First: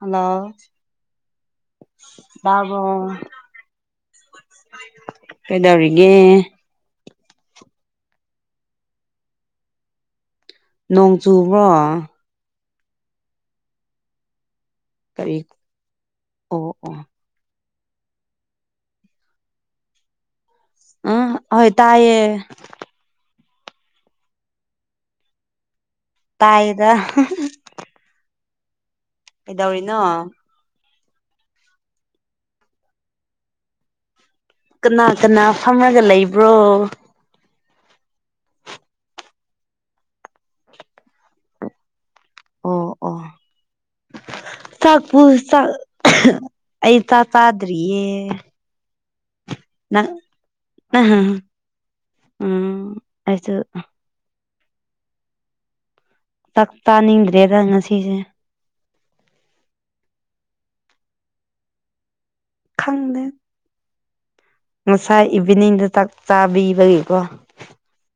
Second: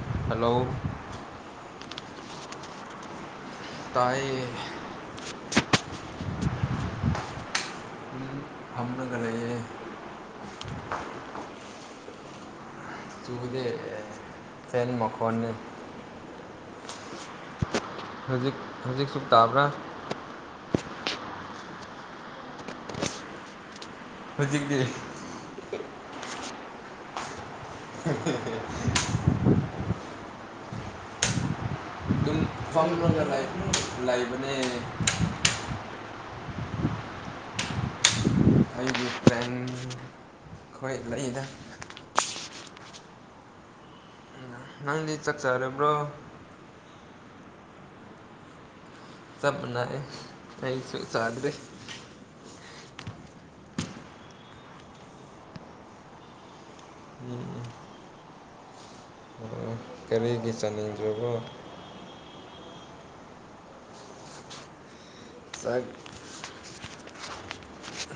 Hello ꯇꯥꯕ꯭ꯔꫭ꯫ ꯇꯥꯌꯦ꯫ [inaudible] ꯀꯩꯗꯧꯔꯤꯒꯦ ꯅꯣꯡ ꯆꯨꯕ꯭ꯔꯣ꯫ ꯆꯨꯒꯗ ꯐꯔꯤꯃꯈ ꯀꯔꯤ ꯑꯅꯤ ꯑꯣ ꯑꯣ ꯍꯧꯖꯤꯛ ꯍꯧꯖꯤꯛꯁꯨ ꯇꯥꯕ꯭ꯔꯥ ꯑ ꯍꯣꯏ ꯇꯥꯏꯌꯦ ꯍꯧꯖꯤꯛꯇꯤ ꯇꯥꯏꯗ ꯎ ꯑꯗꯨꯗꯧꯔꯤꯅꯣ ꯑꯗꯨꯝ ꯐꯝ ꯂꯣ ꯂꯥꯏꯐ ꯂꯥꯏꯐ ꯀꯅꯥ ꯀꯅꯥ ꯐꯝꯃꯒ ꯂꯩꯕ꯭ꯔꯣ ꯑꯩꯒꯤ ꯐ꯭ꯔꯦꯟ ꯑꯩꯣꯏ ꯂꯩꯗ ꯑꯣ ꯑꯣ ꯅꯪꯗꯤ ꯆꯥꯛꯄ ꯆꯥꯛ ꯆꯥꯔꯕ꯭ꯔꯣ ꯑꯩ ꯆꯥꯛ ꯄꯥꯗꯔꯤꯌꯦ ꯁꯝꯅꯦ ꯑꯩ ꯁꯥꯗꯗ ꯎꯝ ꯑꯩꯁꯨ ꯇꯛ ꯎꯝ ꯇꯥꯅꯤꯡꯗ꯭ꯔꯦꯗ ꯉꯁꯤꯁꯦ ꯑꯣ ꯀꯔꯤꯒꯤ ꯆꯥꯅꯤꯡꯗ꯭ꯔꯕꯣ ꯈꯪꯗꯦ ꯉꯁꯥꯏ ꯆꯥꯛ ꯏꯚꯤꯅꯤꯡꯗꯥꯛ ꯆꯥꯕꯤꯕꯒꯤꯀꯣ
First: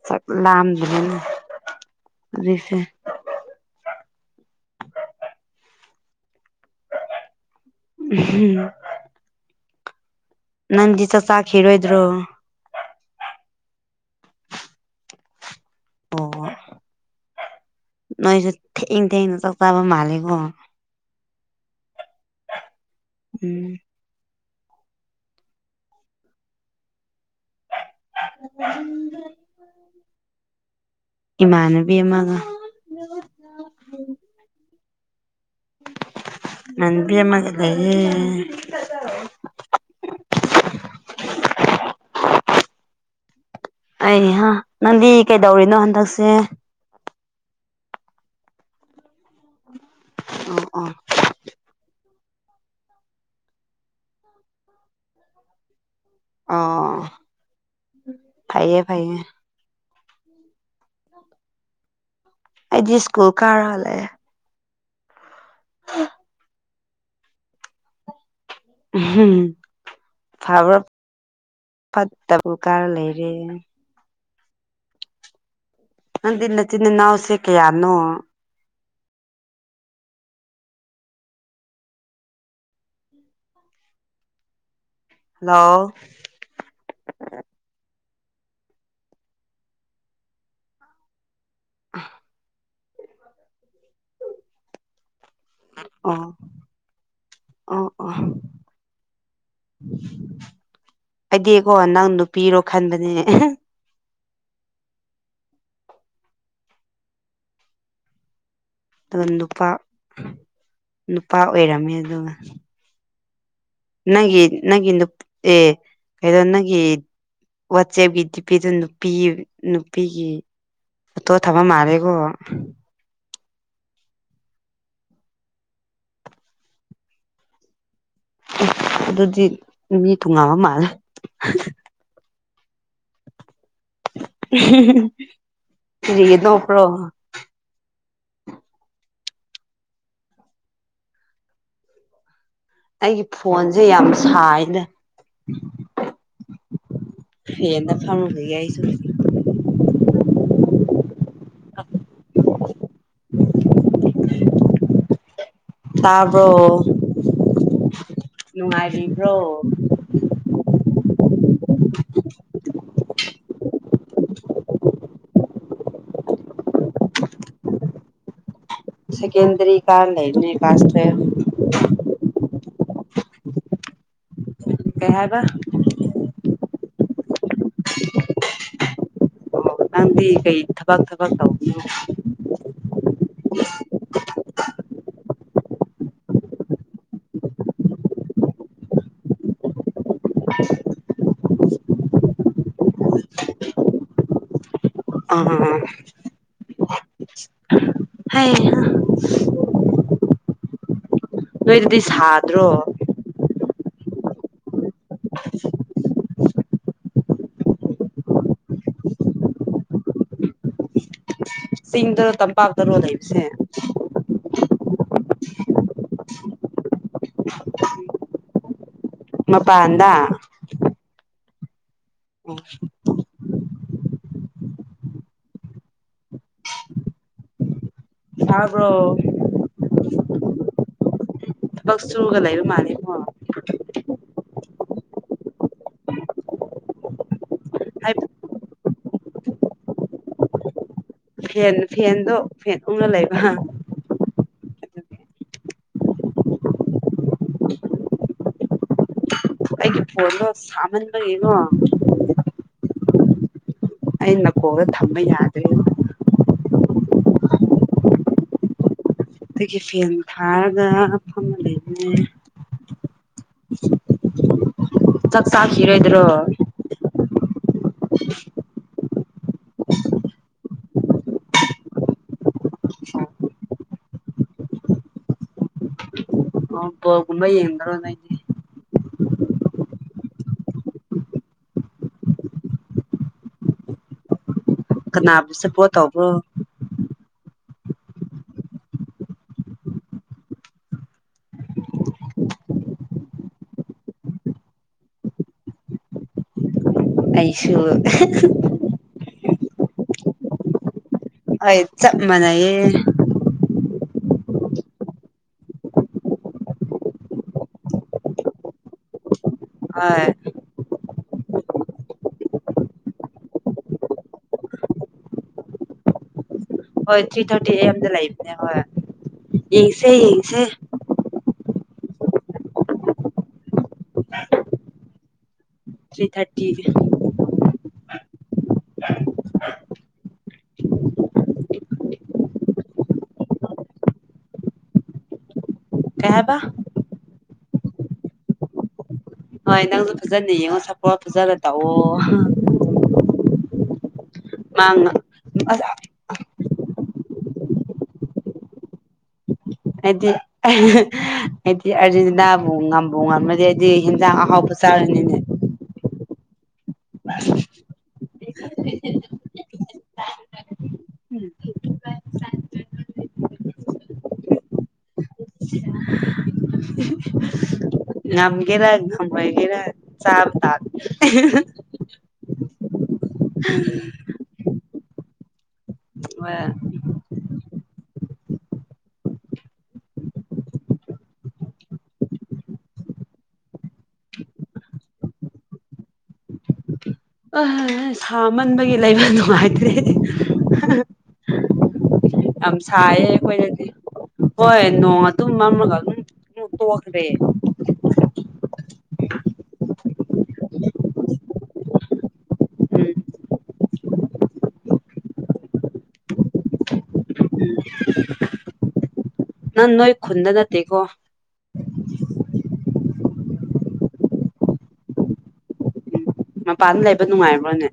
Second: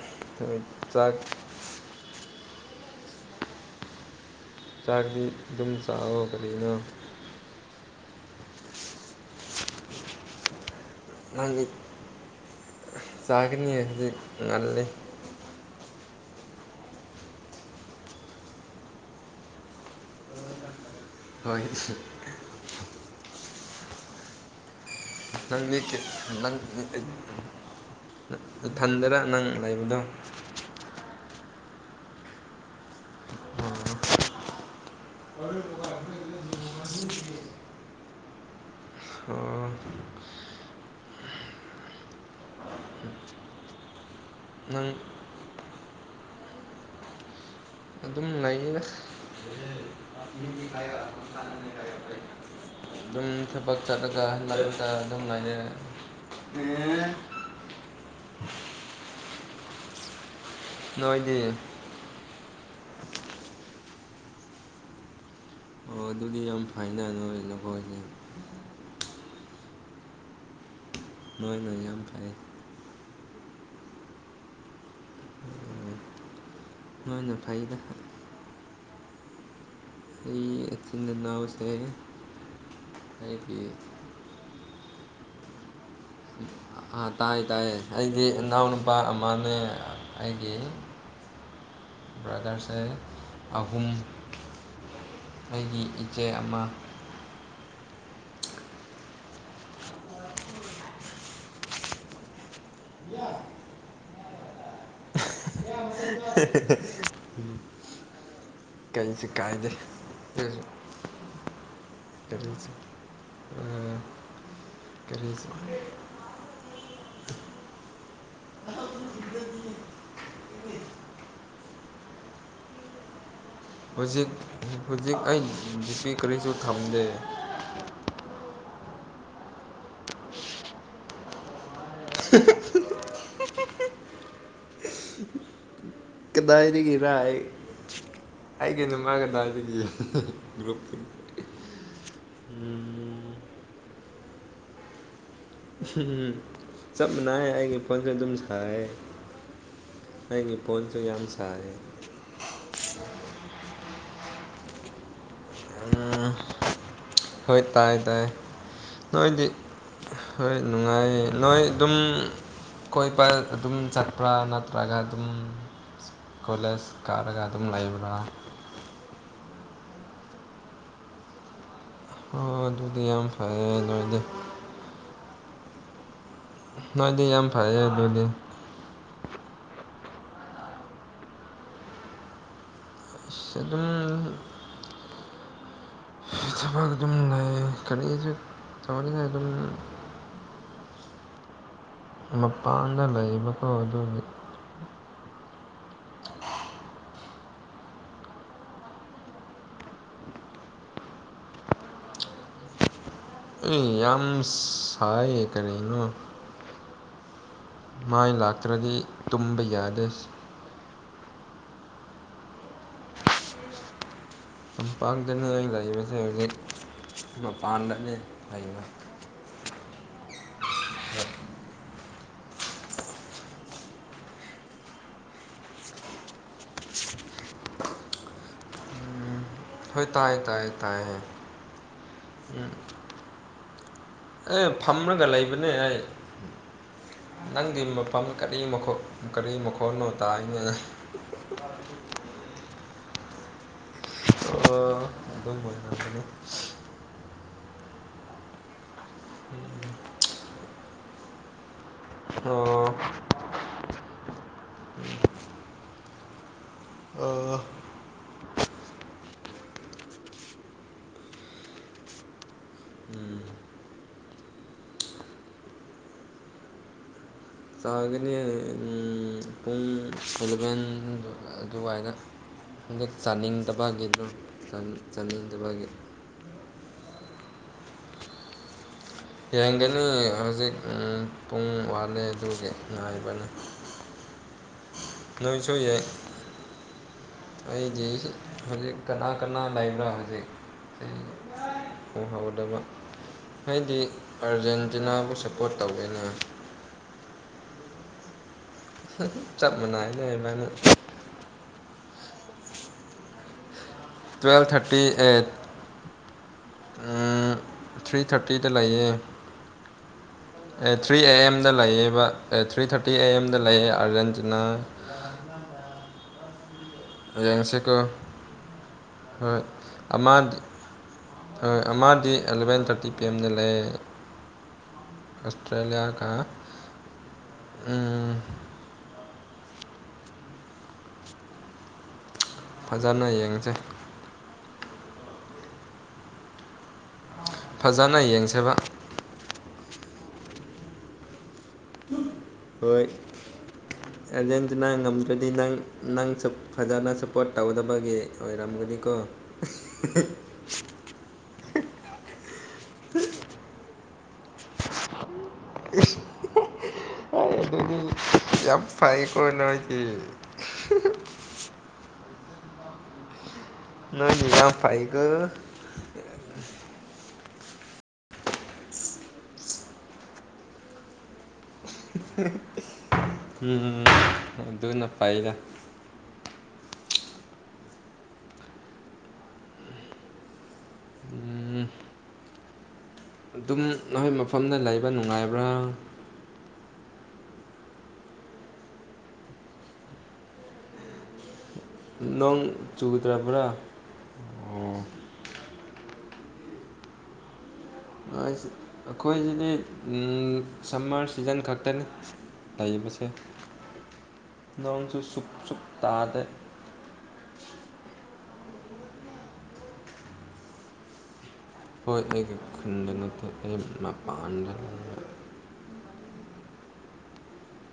ꯆ ꯆꯥꯛ ꯂꯝꯗꯅꯅ ꯑꯗꯨꯖꯤꯁꯦ ꯆꯥꯛꯗꯤ ꯑꯗꯨꯝ ꯆꯥꯛꯑꯣ ꯀꯔꯤꯅꯣ ꯍꯝ ꯅꯟꯁ ꯆꯈꯤ ꯍꯔꯣꯏꯗꯣ ꯀꯒꯅꯤꯗꯤ ꯉꯜꯦ ꯑꯣ ꯅꯣꯏꯁꯨ ꯊꯦꯡꯤꯡ ꯊꯦꯡꯤꯡ ꯅ ꯆ ꯆꯥꯕ ꯃꯥꯜꯦꯀꯣ ꯍꯣꯏ ꯎꯝ ꯅꯪꯌꯦꯛ ꯅꯪ ꯊꯟꯗꯔꯥ ꯅꯪ ꯂꯩꯕꯗꯣ ꯏꯃꯥꯟꯅꯕꯤ ꯑꯃꯒ ꯃꯟꯕꯤꯃꯒ ꯂꯩꯌꯦꯦ [unintelligible] ꯑꯣ ꯑꯩ ꯍ ꯅꯪ ꯅꯪꯗꯤ ꯀꯩꯗꯧꯔꯤꯅꯣ ꯍꯟꯗꯛꯁꯦ ꯑꯗꯨꯝ ꯂꯩꯌꯦꯗ ꯑ ꯑꯥ [unintelligible] ꯊꯕꯛ ꯆꯠꯂꯒ ꯃꯔꯛꯇ ꯑꯗꯨꯝ ꯂꯩꯔ‌ꯦ ꯑꯣ ꯐꯩꯌꯦ ꯐꯩꯌꯦ ꯅꯣꯏꯗꯤ ꯑꯩꯗꯤ ꯁ꯭ꯀꯨꯜ ꯀꯥꯔ ꯍꯜꯂꯛꯑꯦ ꯑꯣ ꯑꯗꯨꯗꯤ ꯌꯥꯝ ꯐꯥꯏꯅ ꯅ‌ꯣꯏ ꯅꯈ‌ꯣꯏꯗꯤ ꯐꯥꯕꯔ ꯅꯣꯏꯅ ꯌꯥꯝ ꯐꯩ ꯐꯠꯇꯕꯨ ꯀꯥꯔ ꯂꯩꯔꯦ ꯅꯪꯗꯤ ꯅꯆꯤꯟ ꯅꯣꯏꯅ ꯅꯅꯥꯎꯁꯦ ꯐꯩꯗ ꯀꯌꯥꯅꯣ ꯑꯩ ꯑꯆꯤꯟ ꯑꯅꯥꯎꯁꯦ ꯑꯩꯒꯤ ꯍꯜꯂꯣ ꯎꯝ ꯑꯥ ꯇꯥꯏꯌꯦ ꯇꯥꯏꯌꯦ ꯑꯩꯗꯤ ꯏꯅꯥꯎ ꯅꯨꯄꯥ ꯑꯃꯅꯦ ꯑꯩꯒꯤ ꯕ꯭ꯔꯥꯗꯔꯁꯦ ꯑꯍꯨꯝ ꯑꯩꯒꯤ ꯏꯆꯦ ꯑꯃ ꯑ ꯑ ꯑꯩꯗꯤꯀꯣ ꯅꯪ ꯅꯨꯄꯤꯔꯣ ꯈꯟꯕꯅꯦ [unintelligible] ꯑꯗꯨꯒ ꯀꯩꯁꯨ ꯅꯨꯄꯥ ꯀꯥꯏꯗꯦ ꯑꯗꯨꯁꯨ ꯅꯨꯄꯥ ꯑꯣꯏꯔꯝꯃꯦ ꯑꯗꯨꯒ ꯀꯔꯤꯁꯨ ꯅꯪꯒꯤ ꯅꯪꯒꯤ ꯅꯨ ꯀꯔꯤꯁꯨ ꯑꯦ ꯀꯩꯅꯣ ꯅꯪꯒꯤ ꯋꯥꯆꯦꯞꯒꯤ ꯗꯤꯄꯤꯗꯨ ꯅꯨꯄꯤ ꯅꯨꯄꯤꯒꯤ ꯐ‌ꯣꯇꯣ ꯊꯥꯕ ꯃꯥꯜꯂꯦꯀꯣ ꯍꯧꯖꯤꯛ ꯍꯧꯖꯤꯛ ꯑꯩ ꯗꯤꯄꯤ ꯀꯔꯤꯁꯨ ꯊꯝꯗꯦ ꯑꯗꯨꯗꯤ ꯃꯤ ꯊꯨꯡꯉꯕ ꯃꯥꯜꯂꯦ ꯍ [unintelligible] [unintelligible] ꯅꯣꯛꯄ꯭ꯔꯣ ꯀꯗꯥꯏꯗꯒꯤꯔ ꯑꯩ ꯑꯩꯗꯤ [unintelligible] ꯅꯨꯡꯃꯥꯒ ꯍꯥꯕꯒꯤ ꯒꯔꯨꯞ ꯑꯩꯒꯤ ꯐꯣꯟꯁꯦ ꯌꯥꯝ ꯁꯥꯏꯅ ꯎꯝ ꯆꯞ ꯃꯥꯟꯅꯩ ꯑꯩꯒꯤ ꯐꯦꯟꯗ ꯐꯣꯟꯁꯨ ꯐꯝꯃ ꯑꯗꯨꯝ ꯂꯩꯌꯦ ꯑꯩꯁꯨ ꯁꯥꯏ ꯑꯩꯒꯤ ꯐꯣꯟꯁꯨ ꯌꯥꯝ ꯁꯥꯏꯌ‌ꯦ ꯎꯝ ꯇꯥꯕ꯭ꯔꯣ ꯍꯣꯏ ꯇꯥꯏ ꯇꯥꯏ ꯅꯨꯡꯉꯥꯏꯔꯤꯕ꯭ꯔꯣ ꯅꯣꯏꯗꯤ ꯍꯣꯏ ꯅꯨꯡꯉꯥꯏꯌꯦ ꯅꯣꯏ ꯑꯗꯨꯝ ꯀꯣꯏ ꯏꯄꯥ ꯑꯗꯨꯝ ꯆꯠ ꯄ꯭ꯔꯥ ꯅꯠꯇ꯭ꯔꯒꯥ ꯑꯗꯨꯝ ꯀꯣꯂꯦꯁ ꯀꯥꯔꯒꯥ ꯗꯨꯝ ꯂꯥꯏꯕ꯭ꯔ ꯁꯦꯀꯦꯟꯗꯔꯤ ꯀꯥꯔ ꯂꯩꯥꯕꯅ‌ꯦ ꯀꯂꯥꯁ ꯇꯨꯌ‌ꯦꯜꯞ ꯍꯣꯏ ꯑꯗꯨꯗꯤ ꯌꯥꯝ ꯐꯔꯦ ꯑꯗ‌ꯣꯏꯗꯤ [unintelligible] ꯍꯥꯏꯕ ꯅꯣꯏꯗꯤ ꯌꯥꯝ ꯐꯩꯌꯦ ꯑꯗꯨꯗꯤ ꯅꯪꯗꯤ ꯀꯩ ꯊꯕꯛ ꯊꯕꯥꯛ ꯇꯧꯕꯅ‌ꯣ ꯑꯁ ꯑꯗꯨꯝ ꯊꯕꯛ ꯑꯗꯨꯝ ꯂꯩ ꯀꯔꯤꯁꯨ ꯇꯧꯔꯤꯉꯥꯏ ꯑꯗꯨꯝ ꯃꯄꯥꯟꯗ ꯂꯩꯕꯀꯣ ꯑꯗꯨꯒꯤ [unintelligible] ꯍꯩꯍꯥ ꯅ‌ꯣꯏꯗꯗꯤ ꯁꯥꯗ꯭ꯔꯣ ꯑꯦ ꯌꯥꯝ ꯁꯥꯏ ꯀꯔꯤꯅ‌ꯣ ꯃꯥꯏ ꯂꯥꯛꯇ꯭ꯔꯗꯤ ꯇꯨꯝꯕ ꯌꯥꯗ‌ꯦ ꯑꯁ ꯁꯤꯁꯤꯡꯗ ꯇꯝꯄꯥꯛꯗꯔꯣ ꯂꯩꯁꯦ ꯇꯝꯄꯥꯛꯇꯅ ꯂꯩꯕꯁꯦ ꯍꯧꯖꯤꯛ ꯃꯄꯥꯟꯗꯅꯦ ꯂꯩꯕ ꯃꯄꯥꯥꯟꯗ ꯍ ꯇꯥꯕ꯭ꯔꯣ ꯍꯣꯏ ꯇꯥꯏꯌꯦ ꯇꯥꯏꯌꯦ ꯇꯥꯏꯌꯦ ꯊꯕꯛ ꯆꯨꯔꯒ ꯂꯩꯔꯨ ꯎꯝ ꯃꯥꯂꯦ ꯍ ꯑꯦ ꯐꯝꯃꯒ ꯂꯩꯕꯅꯦ ꯑꯩ ꯅꯪꯗꯤ ꯍꯥꯏꯕꯗꯤ ꯃꯐꯝ ꯀꯔꯤ ꯃꯈꯣ ꯀꯔꯤꯃ ꯈꯣꯟꯅꯣ ꯇ ꯏ ꯐꯦꯟ ꯐꯦꯟꯗꯣ ꯐꯦꯟ ꯎꯅ ꯂꯩꯕ ꯑꯗꯨꯒꯤ ꯑꯗꯨꯝ ꯑꯃꯅꯤꯅꯤ ꯐꯗꯣ ꯁꯃꯥꯟꯕ ꯌꯦꯡꯉꯣ ꯑꯣ ꯑꯩ ꯃꯀꯣꯡꯗ ꯊꯝꯕ ꯌꯥꯗ꯭꯭ꯔꯔꯤ ꯑꯣ ꯑꯩꯒꯤ ꯐꯦꯟ ꯊꯥꯔꯒ ꯃ ꯑꯃ ꯂꯩꯕꯅꯦ ꯎꯝ ꯆꯥꯛ ꯆꯥꯈꯤꯔ‌ꯣꯏꯗ꯭ꯔꯣ ꯆꯥꯒꯅꯤ ꯄꯨꯡ ꯑꯦꯂꯚꯦꯟ ꯑꯗꯨꯋꯥꯏꯗ ꯍꯟꯗꯛ ꯆꯥꯅꯤꯡꯗꯕꯒꯤꯗꯣ ꯆꯥ ꯆꯥꯅꯤꯡꯗꯕꯒꯤ ꯑ ꯕ‌ꯣꯜꯒꯨꯝꯕ ꯌꯦꯡꯗꯔ‌ꯣ ꯅ‌ꯣꯏꯗꯤ ꯌꯦꯡꯒꯅꯤ ꯍꯧꯖꯤꯛ ꯄꯨꯡ ꯎꯝ ꯋꯥꯠꯂꯦ ꯑꯗꯨꯒꯤ ꯉꯥꯏꯕꯅꯤ [inaudible] ꯀꯅꯥꯕꯨꯁꯨꯦ ꯄꯣꯠꯇꯥꯎꯕ ꯑꯩꯁ ꯍꯧꯖꯤꯛ ꯀꯅꯥ ꯀꯅꯥ ꯂꯩꯕ꯭ꯔꯥ ꯍꯧꯖꯤꯛ ꯃꯍꯍꯒꯗꯕ ꯑꯩꯗꯤ ꯑꯥꯔꯖꯦꯟꯇꯤꯅꯥꯕꯨ ꯁꯞꯄꯣꯔꯠ ꯇꯧꯋꯦꯅ ꯑꯩꯩꯁꯨꯣ ꯆꯥꯞꯅ ꯍꯥꯏꯅꯦ ꯃꯥꯅ ꯍ ꯆꯞ ꯃꯅꯥꯌꯦ ꯇ꯭ꯨꯋꯦꯜ ꯊꯥꯔꯇꯤ ꯑꯩꯠ ꯊ꯭ꯔꯤ ꯊꯥꯔꯇꯤꯗ ꯂꯩꯌꯦ ꯑ ꯑꯦ ꯊ꯭ꯔꯤ ꯑꯦ ꯑꯦꯝꯗ ꯂꯩꯌꯦ ꯕ ꯊ꯭ꯔꯤ ꯊꯥꯔꯇꯤ ꯑꯦ ꯑꯦꯝꯗ ꯂꯩꯑ ꯑꯥꯔꯖꯦꯟꯇꯤꯅꯥ [inaudible] ꯍꯣꯏ ꯊ꯭ꯔꯤ ꯊꯥꯔꯇꯤ ꯑꯦ ꯑꯦꯖꯦꯟꯁꯦꯀ ꯑꯦꯝꯗ ꯂꯩꯕꯅꯦ ꯍꯣꯏ ꯍꯣꯏ ꯌꯦꯡꯁꯦ ꯑ ꯌꯦꯡꯁꯦ ꯍꯣꯏ ꯑꯃꯗꯤ ꯑꯦꯂꯚꯦꯟ ꯊꯥꯔꯇꯤ ꯄꯤ ꯑꯦꯝꯗ ꯂꯩꯦ ꯑꯁ ꯑꯁꯇ꯭ꯔꯦꯂꯤꯌꯥ ꯊ꯭ꯔꯤ ꯀ ꯊꯥꯔꯇꯤ ꯀꯩ ꯎ ꯐꯖꯅ ꯌꯦꯡꯁꯩ ꯀꯌꯥꯕ ꯐꯖꯅ ꯌꯦꯡꯖꯕ ꯍꯣꯏ ꯅꯪꯁꯨ ꯐꯖꯅ ꯌꯦꯡꯉꯣ ꯁꯄꯣ ꯐꯖꯜꯂ ꯇꯥꯛꯑꯣ ꯍꯣꯏ ꯑꯔꯖꯦꯟꯇꯤꯅꯥ ꯃꯥꯡ ꯉꯝꯗ꯭ꯔꯗꯤ ꯅꯪ ꯑꯁ ꯅꯪ ꯐꯖꯅ ꯁꯞꯄꯣꯔꯠ ꯇꯧꯗꯕꯒꯤ ꯑꯣꯏꯔꯝꯒꯅꯤꯀꯣ ꯍꯥꯏꯗꯤ ꯍꯥꯏꯗꯤ ꯑꯔꯖꯦꯟꯇꯤꯅꯥꯕꯨ ꯉꯝꯕ ꯉꯝꯃꯗꯤ ꯍꯥꯏꯗꯤꯤꯟ ꯌꯥ ꯍꯥꯎꯕꯨ ꯆꯥꯔꯅꯤꯅꯦ ꯑꯗꯨ ꯌꯥꯝ ꯐꯔ ꯀꯅꯣꯏ ꯀ ꯅꯣꯏꯖꯖꯤꯔꯥ ꯐꯥꯏꯒ ꯉꯝꯒꯦꯔꯝꯒꯦꯔ ꯆꯥꯕ ꯇ ꯎꯝ ꯑꯗꯨꯅ ꯄꯥꯏꯒ ꯍ ꯎꯝ ꯑꯗꯨꯝ ꯅꯈꯣꯏ ꯃꯐꯝꯗ ꯂꯩꯕ ꯅꯨꯡꯉꯥꯏꯕ꯭ꯔꯥ ꯁꯥꯃꯟꯕꯒꯤ ꯂꯩꯕ ꯅꯨꯡꯉꯥꯏꯇ꯭ꯔꯦ ꯅꯣꯡ ꯌꯥꯝ ꯁꯥꯏꯌꯦ ꯆꯨꯗ꯭ꯔꯕ꯭ꯔꯥ ꯑꯩꯈꯣꯏꯗꯗꯤ ꯍꯣꯏ ꯑꯣ ꯅꯣꯡ ꯑꯗꯨꯨꯝ ꯑꯃꯝꯃꯒ ꯑꯗꯨꯝ ꯇꯣꯈꯗꯦ ꯑꯩꯈꯣꯏꯁꯤꯗꯤ ꯁꯝꯃꯔ ꯁꯤꯖꯟ ꯈꯛꯇꯅꯤ ꯎꯝ ꯇꯏꯕꯁꯦ ꯅꯣꯡꯁꯨꯨ ꯁꯨ ꯁꯨ ꯇꯥꯗ ꯅꯪ ꯅꯣꯏ ꯈꯨꯟ ꯅ ꯇꯦꯒꯣ ꯍꯣꯏ ꯑꯩꯒꯤ ꯈꯨꯟꯗ ꯉ ꯑꯩ ꯃꯄꯥꯟꯗ ꯂꯩ ꯃꯄꯥꯟꯗ ꯂꯩꯕ ꯅꯨꯡꯉꯥꯏꯕ꯭ꯔꯣꯅꯦ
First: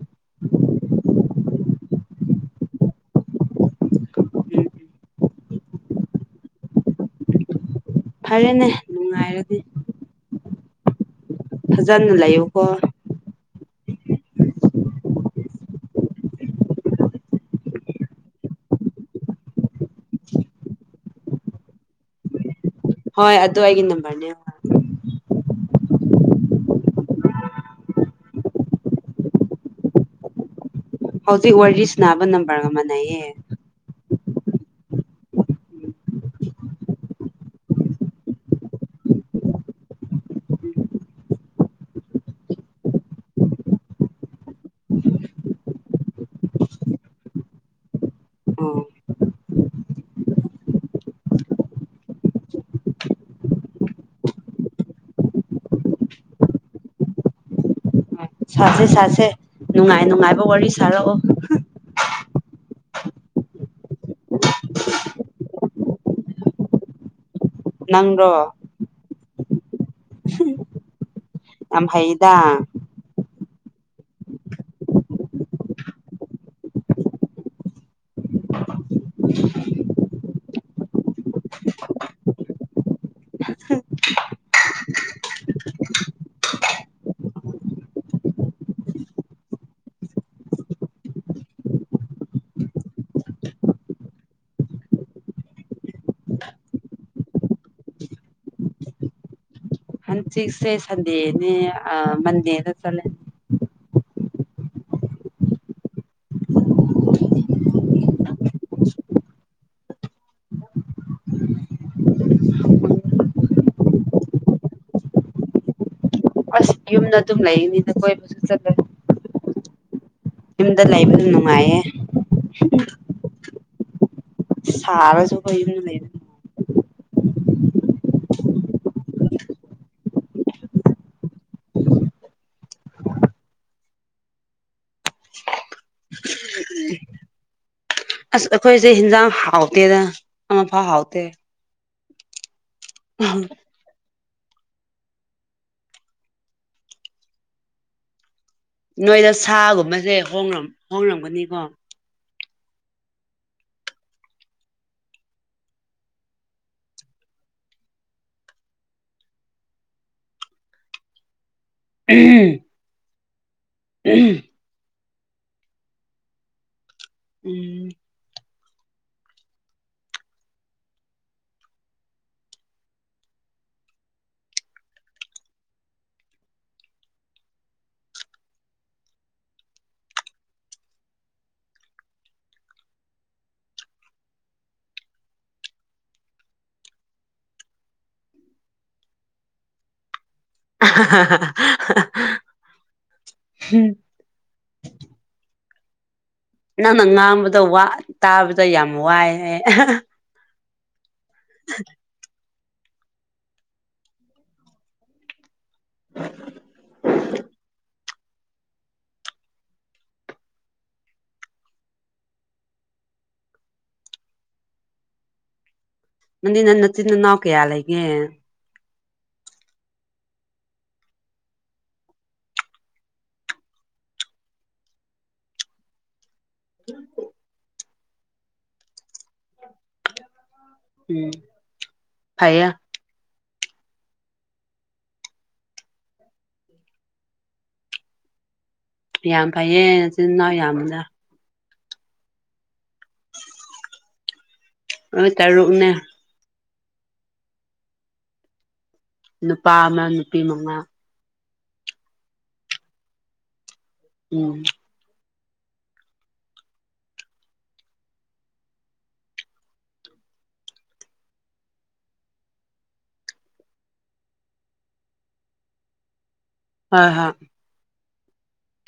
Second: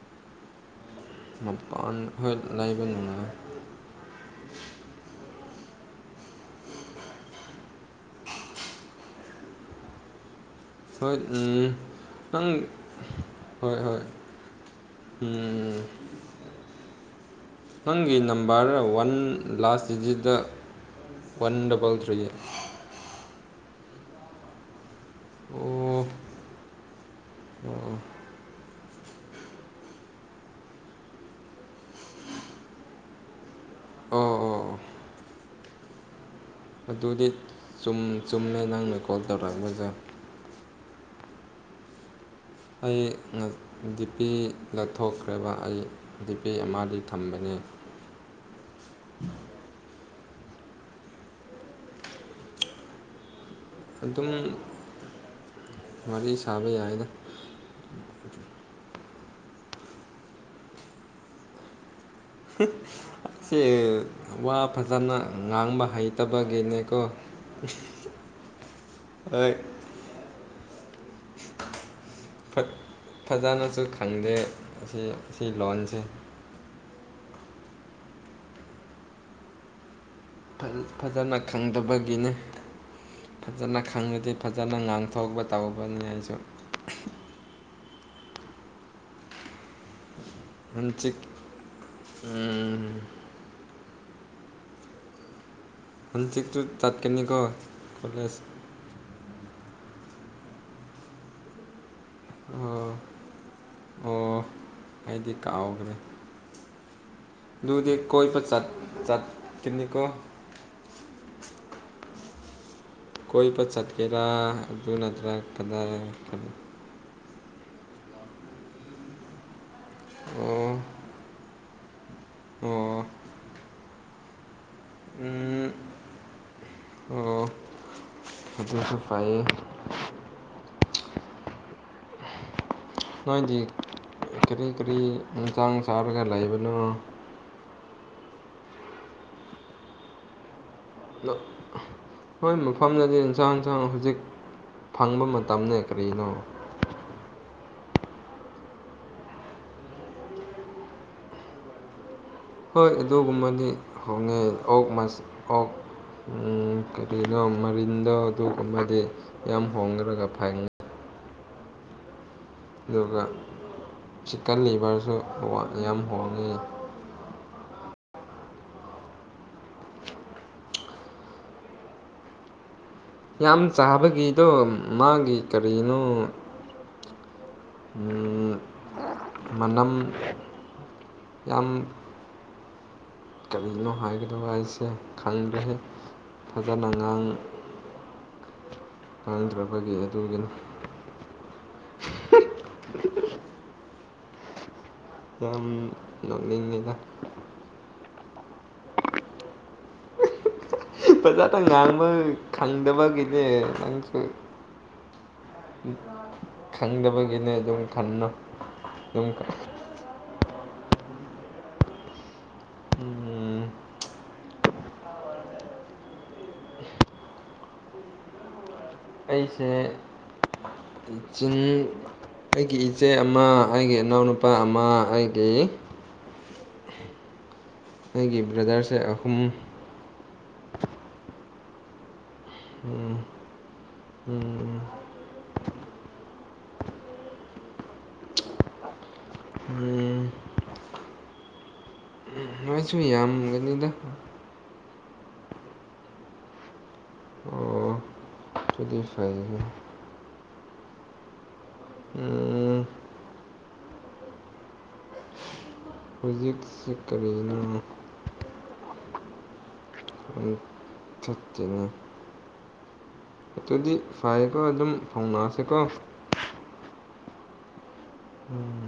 ꯃꯄꯥꯟ ꯍ ꯂꯩ ꯂꯩꯕꯅꯨꯡ ꯎꯝ ꯐꯔꯦꯅꯦ ꯅꯨꯡꯉꯥꯏꯔꯗꯤ ꯁꯣꯏ ꯐꯖꯅ ꯂꯩꯌꯨꯀꯣ ꯍꯣꯏ ꯍꯣꯏ ꯎ ꯅꯪꯒꯤ ꯅꯝꯕꯔ ꯋꯥꯟ ꯂꯥꯁ ꯗꯤꯖꯤꯠꯠꯇ ꯋꯥꯟ ꯗꯕꯜ ꯊ꯭ꯔꯤ ꯍꯣꯏ ꯑꯗꯨ ꯑꯩꯒꯤ ꯅꯝꯕꯔꯅꯦ ꯑꯣ ꯑꯣ ꯍꯧꯖꯤꯛ ꯋꯥꯔꯤꯁ ꯅꯥꯕ ꯅꯝꯕꯔ ꯑꯃꯅꯦꯌꯦ ꯑꯣ ꯑꯣ ꯑꯗꯨꯗꯤ ꯆꯨꯝꯃꯦ ꯅꯪꯅ ꯀꯣꯜ ꯇꯧꯔꯛꯒꯖꯔ ꯑꯩ ꯗꯤꯄꯤꯦꯗ ꯊꯣꯛꯈ꯭ꯔꯦꯕ ꯑꯩ ꯗꯤꯄꯤꯦ ꯑꯃꯗꯤ ꯊꯝꯕꯅꯦ ꯑ ꯑꯗꯨꯝ ꯋꯥꯔꯤ ꯁꯥꯕ ꯌꯥꯏꯅ ꯁꯥꯁꯦ ꯁꯥꯁꯦ ꯅꯨꯡꯉꯥꯏ ꯅꯨꯡꯉꯥꯏꯕ ꯋꯥꯔꯤ ꯁꯥꯔꯛꯑꯣ ꯑꯁꯤꯁ ꯋꯥ ꯐꯖꯅ ꯉꯥꯡꯕ ꯍꯩꯇꯕꯒꯤꯅꯦꯀꯣ ꯅꯪ꯭ꯔꯣ ꯍ ꯌꯥꯝꯝ ꯍꯩꯗ ꯐ- ꯐꯖꯅꯁꯨ ꯈꯪꯗꯦ ꯑꯁꯤ ꯁꯤ ꯂꯣꯟꯁꯦ ꯐꯖꯅ ꯈꯪꯗꯕꯒꯤꯅꯤ ꯐꯖꯅ ꯈꯪꯉꯗꯤ ꯐꯖꯅ ꯉꯥꯡꯊꯣꯛꯄ ꯇꯧꯕꯅꯤ ꯑꯩꯁꯨ ꯃ ꯆꯤ ꯎ ꯍ ꯊ ꯇ ꯇꯥꯛ ꯀꯅꯤꯀꯣ ꯀꯂꯦꯖ ꯍꯟ ꯁꯤꯛꯁꯦ ꯁꯟꯗꯦꯅꯦ ꯃꯟꯗꯦꯗ ꯑꯣ ꯆꯠꯂꯦꯅꯦ ꯑꯣ ꯑꯩꯗꯤ ꯀꯥꯎꯈ꯭ꯔꯦ ꯂꯗꯨꯗ ꯀꯣꯏ ꯄ ꯆ ꯆꯥꯇꯅꯤ ꯀꯣ ꯎꯝ ꯀꯣꯏ ꯄ ꯆꯠꯀꯦꯔꯥ ꯑꯗꯨ ꯑꯗꯨ ꯅꯠꯇ꯭ꯔ ꯀ ꯑꯁ ꯌꯨꯝꯗ ꯑꯗꯨꯝ ꯂꯩꯅꯤꯅ ꯀꯣꯏꯕꯁꯨ ꯆꯠꯂꯦ ꯑꯣ ꯌꯨꯝꯗ ꯂꯩꯕ ꯑꯗꯨ ꯅꯨꯡꯉꯥꯏꯌꯦ ꯑꯣ ꯁꯔꯁꯨ ꯀꯏ ꯎꯝ ꯂꯩꯕꯣ ꯐꯠꯇꯁꯨ ꯐꯥꯏ ꯅꯣꯏꯗꯤ ꯀꯔꯤ ꯀꯔꯤ ꯏꯟꯁꯥꯡ ꯆꯥꯔꯒ ꯂꯩꯕꯅꯣ ꯑꯁ ꯑꯩꯈꯣꯏꯁꯦ ꯍꯟꯖꯥꯡ ꯍꯥꯎꯇꯦꯗ ꯍꯥꯎꯇꯦ ꯍꯣꯏ ꯃꯐꯝꯗꯗꯤ ꯏꯟꯁꯥꯡꯁꯥꯡ ꯍꯧꯖꯤꯛ ꯐꯪꯕ ꯃꯇꯝꯅꯦ ꯀꯔꯤꯅꯣ ꯅꯣꯏꯗ ꯁꯥꯒꯨꯝꯕꯁꯦ ꯍꯣꯡꯡꯂꯝꯒꯅꯤꯀꯣ ꯍꯣꯏ ꯑꯗꯨꯒꯨꯝꯕꯗꯤ ꯍꯣꯡꯅꯩ ꯑꯣꯛ ꯑꯣꯛ ꯀꯔꯤꯅꯣ ꯃꯔꯤꯟꯗꯣ ꯑꯗꯨ ꯑꯃꯗꯤ ꯌꯥꯝ ꯍꯣꯡꯈ꯭ꯔꯒ ꯐꯪꯦ ꯎꯝ ꯑꯗꯨꯒ ꯆꯤꯛꯀꯟ ꯂꯤꯚꯔꯁꯨ ꯌꯥꯝ ꯍꯣꯡꯉꯤ ꯎꯝ ꯌꯥꯝ ꯆꯥꯕꯒꯤꯗꯣ ꯃꯥꯒꯤ ꯀꯔꯤꯅꯣ ꯃꯅꯝ ꯌꯥꯝ ꯀꯔꯤꯅꯣ ꯍꯥꯏꯒꯗꯕ ꯑꯩꯁꯦ ꯈꯪꯈ꯭ꯔꯦ ꯐꯖꯠ ꯑꯉꯥꯡ ꯈꯥꯡꯗ꯭ꯔꯕꯒꯤ ꯑꯗꯨꯒꯤꯅ ꯎꯝ ꯑꯝ ꯅꯪꯅ ꯉꯥꯡꯕꯗ ꯇꯥꯕꯗ ꯌꯥꯝ ꯋꯥꯏꯑ ꯐꯖꯥ ꯊ ꯉꯥꯡꯕ ꯈꯪꯗꯕ ꯀꯩꯂꯦ ꯅꯪꯁꯨ ꯈꯪꯗꯕꯒꯤꯅꯦ ꯑꯗꯨꯝ ꯈꯟꯅꯣ ꯑꯗꯨꯝ ꯎꯝ ꯅꯪꯅꯤ ꯅ ꯅꯆꯤꯟꯅꯥꯎ ꯀꯌꯥ ꯂꯩꯒꯦ ꯑꯩꯁꯦ ꯆꯤꯡ ꯑꯩꯒꯤ ꯏꯆꯦ ꯑꯃ ꯑꯩꯒꯤ ꯏꯅꯥꯎꯅꯨꯄꯥ ꯑꯃ ꯑꯩꯒꯤ ꯎ ꯑꯩꯒꯤ ꯕ꯭ꯔꯗꯔꯁꯦ ꯑꯍꯨꯝ ꯎꯝ ꯐ ꯎꯝ ꯎꯝ ꯌꯥꯝ ꯐꯩꯌꯦ ꯎꯝ ꯅꯆꯤꯟꯜꯅꯥꯎ ꯌꯥꯝꯅ ꯅꯣꯏꯁꯨ ꯌꯥꯝꯒꯅꯤꯗ ꯑꯣꯏ ꯇꯔꯨꯛꯅꯦ ꯑꯣ ꯑꯗꯨꯗꯤ ꯐꯩ ꯅꯨꯄꯥ ꯑꯃ ꯅꯨꯄꯤ ꯃꯃꯥ ꯎꯝ ꯎꯝ ꯔꯤꯍꯤꯁ ꯀꯔꯤꯅ ꯑꯊꯠꯇꯅ ꯑꯗꯨꯗꯤ ꯐꯔꯦꯀꯣ ꯑꯗꯨꯝ ꯐꯥꯎꯅꯑꯁꯤꯀꯣ ꯑ ꯍꯥ ꯎꯝ